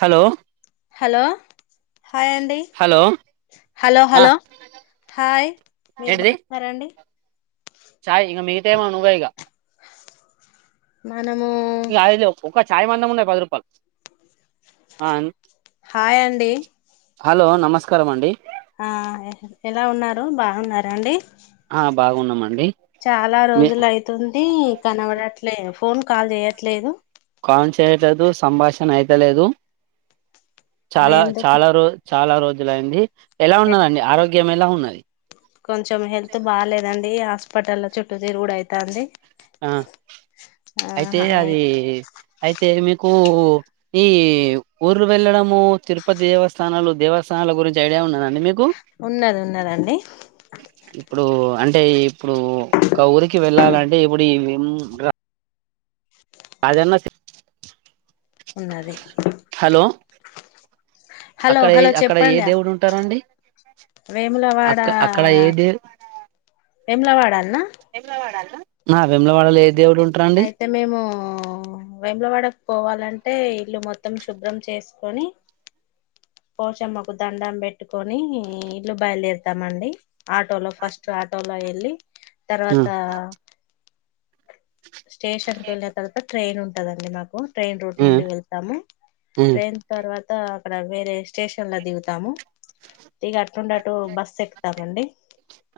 Hollow. Hello hi అండి. Hello ఆ hello hello hi. ! మీరు ఏంటిది బాగున్నారా అండి. !? చాయ్ ఇగా మిగితా ఏమో నువ్వే ఇగ. మనమూ. ఇక అది ఒక చాయ్ మందముండే పది రూపాల్. హాయ్ అండి. హాలో నమస్కారమండి. ఆ ఎలా ఉన్నారు? బాగున్నారా అండి. !? ఆ బాగున్నామండి. చాలా మీ రోజులైతుంది కనబడట్లేదు ఫోన్ కాల్ జేయట్లేదు.? అన్ చేయట్లేదు సంభాషణ అయితలేదు. ఆ చాలా, ఎందుకు చాలా రో, చాలా రోజులైంది. ఎలా ఉన్నరండి? ఆరోగ్యం ఎలా ఉన్నది.? కొంచెం హెల్త్ బాలేదండి, హాస్పిటల్లా చుట్టూ తిరుగుడైతాంది. ఆ, అయితే అది అయితే మీకు. ఒ ఈ ఊర్లు వెళ్ళడము తిరుపతి దేవస్థానాలు దేవస్థానాల గురించి ఐడియా ఉన్నదా అండి మీ ఉన్నది ఉన్నది అండి ఇప్పుడు అంటే ఇప్పుడు ఒక ఊరికి వెళ్ళాలంటే ఇప్పుడు ఈ ఉమ్ రా రాజన్నా సి ఉన్నది హలో అక్కడ ఏ హలో అక్కడ ఏ చెప్పండి దేవుడు ఉంటరండి అక్క అక్కడ ఏదే వేమలవాడల నా అ ఆ వేములవాడ లేద్ అయితే మేము వేములవాడకు పోవాలం అంటే ఇల్లు మొత్తం శుభ్రం చేసుకొని పోషమ్మకు దండం పెట్టుకొని ఇల్లు బయలుదేరుతామండి ఆటోలా ఫస్ట్ ఆటోలా ఎల్లి ఆ తర్వాత స్టేషన్ కి వెళ్ళిన తర్వాత ట్రైన్ ఉంటదండి మాకు ట్రైన్ రూట్ ఆ నుండి ఆ వెళ్తాము ట్రైన్ తర్వాత త అక్కడ వేరే స్టేషన్ ల దిగుతాము దిగ అటుండే అట్టు బస్సు ఎక్కుతామండి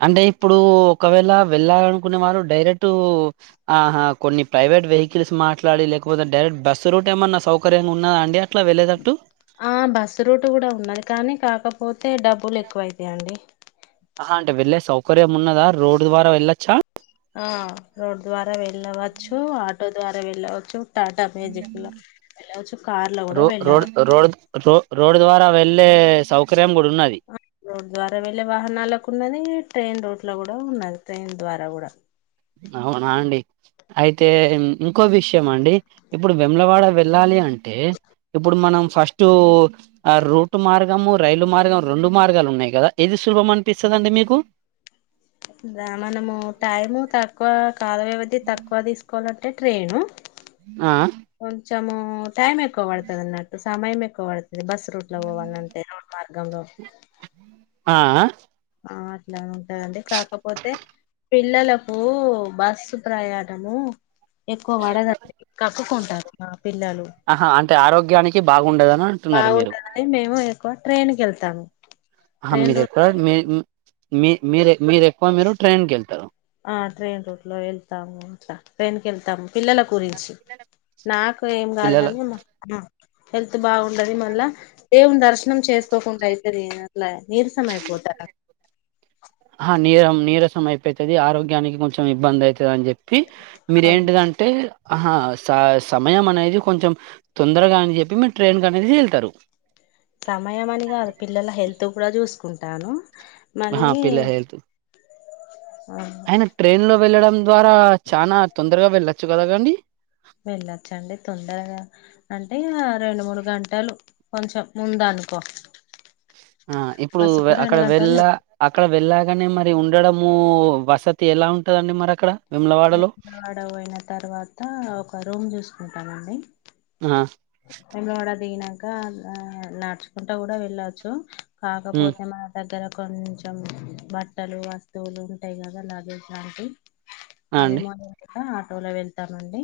అంటే ఇప్పుడు ఒకవేళ వెళ్ళాలనుకునే వారు డైరెక్టు ఆహ కొన్ని ప్రై ప్రైవేట్ వెహికల్స్ మాట్లాడి లేకపోతే డైరెక్ట్ బస్సు రూట్ ఏమన్నా సౌకర్యంగా ఉన్నద అండీ అట్ల వెలేటట్టు ఆ బస్సు రూట్ కూడా ఉన్నది కానీ కాకపోతే డబ్బులు ఎక్కువవుతయండి ఆహ అంటే వెళ్లేే సౌకర్యం ఉన్నదా రోడ్ ద్వారా వెళ్లే ఆ రోడ్ ద్వారా వెళ్ళవచ్చు ఆటో ద్వారా వెళ్ళవచ్చు టాటా మ్యాజిక్ లో వెళ్ళవచ్చు కార్ ల కూడా రో రోడ్ వెళ్ళవచ్చు రోడ్ రో రోడ్ ద్వారా వెళ్లేే సౌకర్ రోడ్డు ద్వారా వెళ్ళే వాహనాలకు ఉన్నది ఈ ట్రైన్ రూట్ ల కూడా ఉన్నది ట్రైన్ ద్వారా కూడా అవునా అండి అయితే ఇంకో విషయం అండి ఇప్పుడు వేములవాడ వెళ్ళాలి అంటే ఇప్పుడు మనం ఫస్ట్ ఆ రూట్ మార్గము రైలు మార్గం రెండు మార్గాలు ఉన్నాయి కదా ఇది సులభం అనిపిస్తదండి మీకు అండీ దా మనము టైము తక్కువ కాల వ్యవధి తక్కువ తీసుకోవాలంటే ట్రైను ఆ చము టైమ్ ఎక్కువబడతదన్నట్టు సమయం ఎక్కువబడ్ అది బస్ రూట్ లో పోవాలంటే రోడ్ మార్గంలో ఆ ఆ ఆ అట్లా ఉంటదండి కాకపోతే పిల్లలకు బస్సు ప్రయాణము ఎక్కువ వడదండి కక్కుకుంటరు నా ఆహా అంటే ఆరోగ్యానికి బాగుండదనా బాగుండదని మేము ఎక్కువ ట్రైన్ కెళ్తాము హా మీరెక్కువ మీ మీరే మీరు ఎక్కువ మీరు ట్రైన్కి వెళ్తారు ఆ ట్రైన్ రూట్ లో వెళ్తాము అట్ల ట్రైన్కి వెళ్తాము పిల్లల గురించి నాకు ఏం కాదు పిల్లల కాని మ మ హెల్త్ బాగు ఉండది మళ్ల ఎం దర్శనం చేసుకోకుండా అయితది అట్లా నీరసం అయిపోతారు అహా నీరసం అయిపోతది ఆరోగ్యానికి కొంచెం ఇబ్బంది ఐతది అని చెప్పి మీర అవును, ఏంటిదంటే ఆహా సా సమయం అనేది కొంచెం తొందరగా అని చెప్పి మీరు ట్రైన్ కనేసి ఎళ్తారు సమయం అని కాదు పిల్లల హెల్త్ కూడా చూసుకుంటాను హ మళ్ళీ పిల్ల హెల్త్ ఆ ఆయిన ట్రైన్ లో వెళ్ళడం ద్వారా చానా తొందరగా వెళ్ళచ్చు కదా గాండి వెళ్ళొచ్చండి తొందరగా అంటే ఇంగ రెండు మూడు గంటలు కొంచెం ముంద అనుకో ఆ ఇప్పుడు బస్సుకు రెండు అక్కడ గంటలు వెళ్ళ అక్క అక్కడ వెళ్ళగానే మరి ఉండడము వసతి ఎలా ఉంటదండి మరి అక్కడ వేములవాడలో వెజవాడ పొయిన తర్వాత ఒక రూమ్ చూసుకుంటానండి ఆ బెజవాడ దిగినాంక నడుచుకుంటా గూడా వెళ్ళొచ్చు ఉమ్ కాకపోతే మా దగ్ ఇక్కర కొంచెం బట్టలు వస్తువులు ఉంటాయి కదా అలాగే ఇలాంటి ఆ అవి అండి మాదొరికే ఆటోలో వెళ్తామండి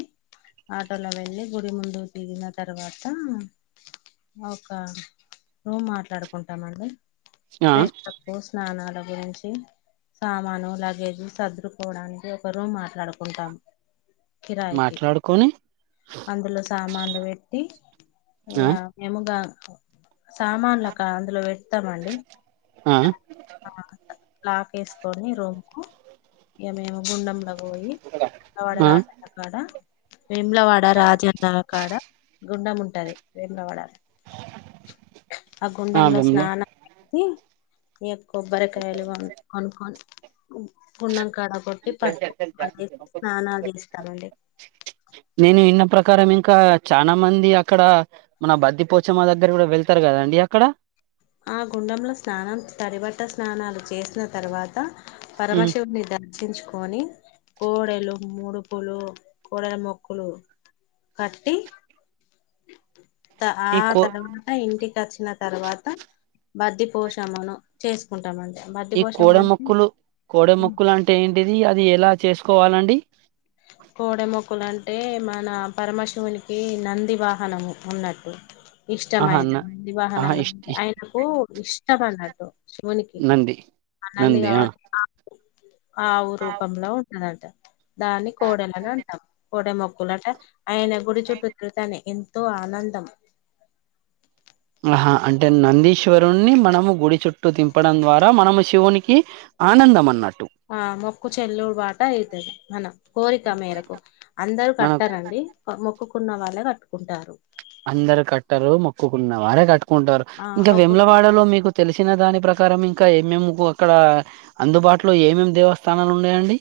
ఆటోలో వెళ్ళ గుడి ముందు దిగిన తర్వాత ఒక రూమ్ మాట్లాడుకుంటామండి ఆ [unintelligible] స్నానాల గురించి సామాను లగేజు సద్రుకోవడానికి ఒక రూమ్ మాట్లాడుకుంటాము కిరాయికి మాట్లాడుకొని అందులో సామాన్లు వెట్టి ఆ ఇంగ మేము దా సామాన్లు అక అందులో పెడతామండి ఆ ఆ లాక్ ఏసుకొని రూమ్ కు ఇగ మేము గుండంలో పోయి ఆవాడ ఆ రాసాట అక్కడ వేములవాడ రాజ అన్న కాడ గుండం ఉంటది వేములవాడ ఆ గుండంలో స్నానం చేసి ఇగ కొబ్బరికాయలు కొన్ కొనుక్కొని గున్నం కాడ కొట్టి పసుపుకొమ్మలు వేసి స్నానాలు చేస్తామండి కారం ఇంకా చాలా మంది అక్కడ మన బద్ధి పోచమ్మ దగ్గర కూడా వెళ్తారు గదా అండి అక్కడ ఆ గుండంలో స్నానం తడిబట్ట స్నానాలు చేసిన తర్వాత పరమశివున్ని ద‌న్ దర్షించుకొని కోడలు ముడుపులు కోడల మొక్కలు కట్టి త ఆ ఈ కో తర్వాత ఇంటికి వచ్చిన తర్వాత మద్ది పోషమను చేసుకుంటామండి బద్ది ఈ పోషమ కోడ మొక్కులు అంటే కోడ మొక్కులు అంటే ఏంటిది అది ఎలా చేస్ కోవాలండి కోడె మొక్కలు అంటే మన పరమశివునికి నంది వాహనము ఉన్నట్టు ఆహా ఇష్టమైన న ఆహా ఇష్ నందివాహనంగా ఇష్ ఆయనకు ఇష్టం అన్నట్టు శివునికి నంది ఆ నంది కావట్ ఆవు రూపంలో ఉన్నదంట దా కోడెలు అని అంటాం కోడ మొక్కులు అంటే ఆయన గుడి చుట్టూ తిరుగుతనే తో ఆనందం అహా అంటే నందీశ్వరున్ని మనము గుడి చుట్టూ తింపడం ద్వారా మనము శివుని కి ఆనందం అన్నట్ ఆ మొక్కు చెల్లు వాట అయితది మనం కోరిక మేరకు అందరు మన కట్టరండి మొక్కుకున్న వాళ్ళే కట్టుకుంటారు అందరు కట్టరు మొక్కుకున్న వారే కట్టుకుంటారు ఆ ఇంకా ఒక్కొ విములవాడలో మీకు తెలిసిన దాని ప్రకారం ఇంకా ఏమేమి అక్కడ అందుబాటులో ఏమేమి దేవస్థానాలు ఉన్నాయండి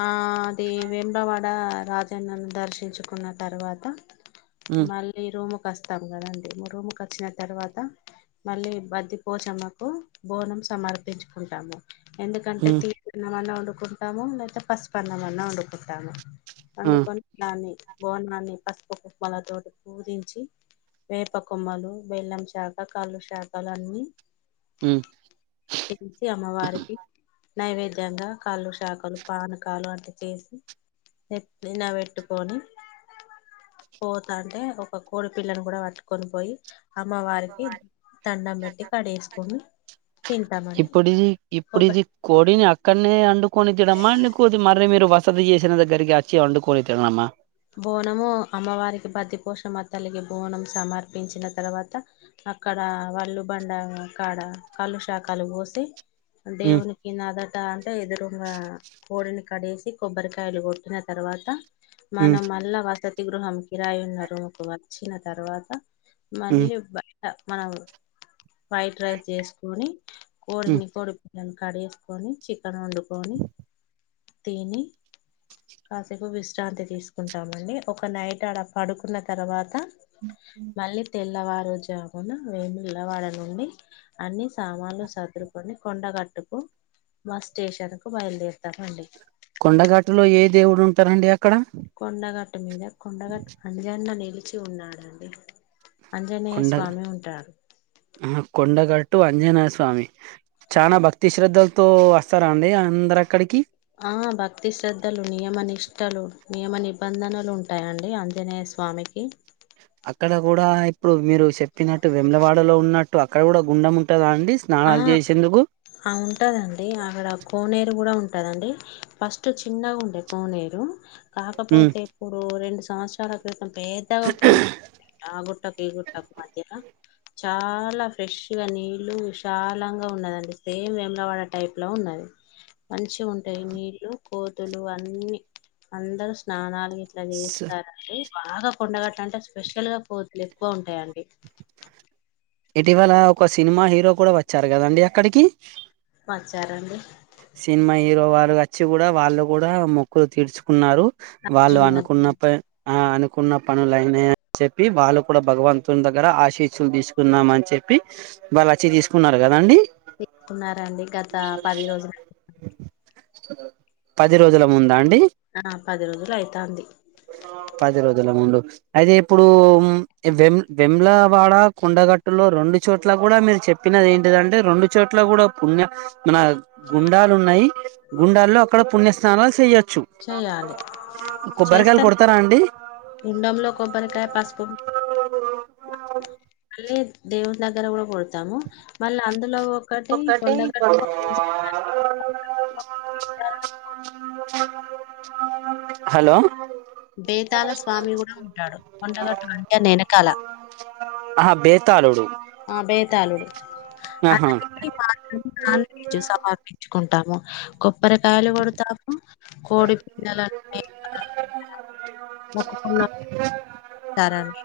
ఆ అది వేములవాడ రాజన్నను దర్శించుకున్న తర్వాత మళ్ళీ రూము వస్తాం గదా అండి ము రూముకు వచ్చిన తర్వాత మళ్ళీ బద్ది కోచమ్మకు బోనం సమర్పించుకుంటాము ఎందుకంటే తీపి అన్నమన్నా వండుకుంటాము లేదా పసుపు అన్నమ్ అన్నా వండుకుంటాము పండుకొని దాన్ని బోనాన్ని పసుపు కుంకుమలతోటి పూజించి వేప కొమ్మలు బెల్లం శాక కాళ్ళు శాకాలు అన్నీ చేసి అమ్మవారికి నైవేద్యంగా కాళ్ళు శాఖలు పానకాలు అట్లా చేసి నేతి మీదవెట్టుకొని పోతా అంటే ఒక కోడి పిల్లను కూడా పట్టుకొని పోయి అమ్మవారికి దండం పెట్టి కడి చేసుకుని ఇప్పుడిది ఇప్పుడిది కోడినా అక్కడ వండుకొని తినడమ్మా ఇంకోటి మరి మీరు వసతి చేసిన దగ్గరీకి వచ్చి వండుకొని తినడమ్మ బోనము అమ్మవారికి బద్దిపోషమ్మ తలికి బోనం సమర్పించిన తర్వాత అక్కడ వాళ్ళు బండ కాడ కళ్ళు శాకాలు పోసి ఉమ్, దేవునికి ఇనాదట అంటే ఎదురుంగ కోడిని కో కడేసి కొబ్బరికాయలు కొట్టిన తర్వాత ఉమ్, మనం మళ్ళా వస తి గృహం కిరాయి ఉన్న రూమ్ కి వచ్చిన తర్వాత మళ్ళీ ఉమ్, మనం వైట్ రైస్ చేసుకొని ఉమ్. కోడిని కోడి కడి చేసుకొని చికెన్ వండుకొని తిని కాసేకు విశ్రాంతి తీసుకుంటామండి ఒక నైట్ అడ పడుకున్న తర్వాత మళ్ళీ తెల్లవ జమున వేమిలవాడ నుండి అన్ని సామాన్లు సదురుకొని కొండగట్టుకు బస్ స్టేషన్ కు బయలుదేరుతామండి కొండగట్టులో ఏ దేవుడు ఉంటారండి అక్కడ కొండగట్టు మీద కొండగట్టు అంజన్న నిలిచి ఉన్నాడండి ఆంజనేయ కొండ స్వామి ఉంటాడు ఆ కొండగాట్ టు అంజనేయ స్వామి చాల భక్తి శ్రద్ధలతో వస్తార అండి అందరు అక్కడికి ఆ భక్తి శ్రద్ధలు నియమ నిష్టలు నియమ నిబంధనలు ఉంటాయండి ఆంజనేయ స్వామికి అక్కడ కూడా ఇప్పుడు మీరు చెప్పినట్టు విములవాడలో ఉన్నట్టు అక్కడ కూడా గుండం ఉంటుంద అండి ఆ స్నానాలు చేసేందుకు ఆ ఉంటాదండి అక్కడ కోనేరు కూడా ఉంట దండి ఫస్ట్ చినాగ ఉండే కోనేరు ఉమ్ కాకపోతే ఇప్పుడు రెండు సంవత్సరాల క్రితం పెద్దగా కోనేరు డే ఆ గుట్టకు గుట్టకు మధ్యల చాలా ఫ్రెష్ గా నీళ్ళు దాలాంగా ఉన్నదండి సేమ్ వేములవాడ టైప్ లో ఉన్నది మంచి ఉంటాయి నీళ్లు కోతులు అన్ని అందరు స్నానాలు ఇలా స్ చేస్తారండి బాగా కొండగట్ట అంటే స్పెషల్ గా కోతులు ఎక్కువ ఉంటాయండి ఇటీవల ఒక సినిమా హీరో కూడా వచ్చారు కదండి అక్కడికి వచ్చారండి సినిమా హీరో వారు వ వచ్చి కూడా వాళ్ళు కూడా మొక్కులు తీర్చుకున్నారు వాళ్ళు జుమాకు అనుకున్న ప ఆ అనుకున్న పనులు అయినాయి అని చెప్పి వాళ్ళు కూడా భగవంతుని దగ్గర ఆశీసులు తీసుకు న్నాం అని చెప్పి వాళ్ళు వచ్చి తీసుకున్నారు కదండి తీకున్నారండి గత పది రోజులు పది రోజుల ముంద అండి ఆ, పది రోజులు అయితాంది పది రోజుల ముందు అయితే ఇప్పుడు వెమ్ల వాడ కొండగట్టులో రెండు చోట్ల కూడా మీరు చెప్పినది ఏంటిదంటే రెండు చోట్ల కూడా పుణ్య మన గుండాలు ఉన్నాయి గుండాల్లో అక్కడ పుణ్యస్నానాలు చేయొచ్చు చేయాలి చూ కొబ్బరికాయలు కొడతారా అండి గుండం లో కొబ్బరికాయ పసుపు ఆ మళ్ళీ దేవుని దగ్గర కూడా కొ డతము మళ్ళీ అందులో ఒకటి కొండగట్టు అ [unintelligible] హలో బేతాల స్వామి కూడా ఉంటాడు కొండగట్టు అంజన్న వెనకాల ఆహ బేతలుడు ఆ బేతళుడు ఆహా అలా మాత్ర నాన్ వెజ్ సమర్పించుకుంటు ఉంటాం కొబ్బరకాయలు కొడుతాము కోడి పిల్లలను మొక్కు కున్న ఇస్తారండి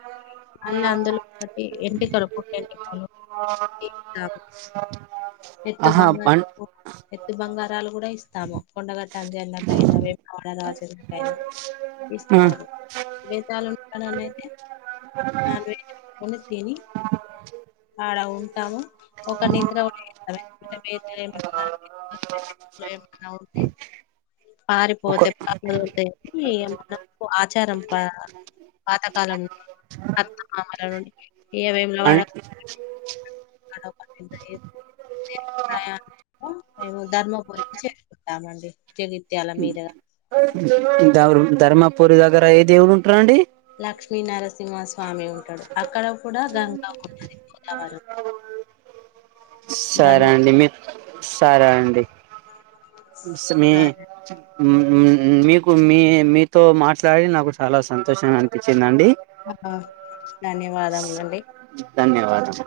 మళ్ళీ అందులో ఒకటి ఎంటకలు పుట్ట ఎంటికలు. తీస్తాము ఎత్తు ఆహా బంగారం ఎత్తు బంగారాలు కూడా ఇస్తాము కొండగట్ట అంజన్నకైనా వేములవాడ రాజన్నకైనా ఆ ఇస్తాడు బేతాలు డన్ అయితే నాన్ వెజ్ వండుకొని తిని అడ ఉంటాము ఒక నిద్ర [unintelligible] స ఏం అన్న అవుతే ఒక పారిపోతే పపోతే మనకు ఆచారం పా పాతకాలం అత్తమామాల నుండి ఇగ అం వేములవాడ అడంద తిరుగు ప్రయానము మేము ధర్మపురికి చేరుకుంటామండి. జగిత్యాల మీదుగా ధర్మపురి దగ్గర ఏ దేవులు ఉంటారండి. లక్ష్మీ నరసింహ స్వామి ఉంటాడు అక్కడ కూడా గంగా ఉంటది. సరే ధను అండి మీ సరే అండి. మీ మీకు మీ మీతో మాట్లాడి నాకు చాలా సంతోషంగా అనిపించిందిండి. ఆ ధన్యవాదము అండి. ధన్యవాదములు.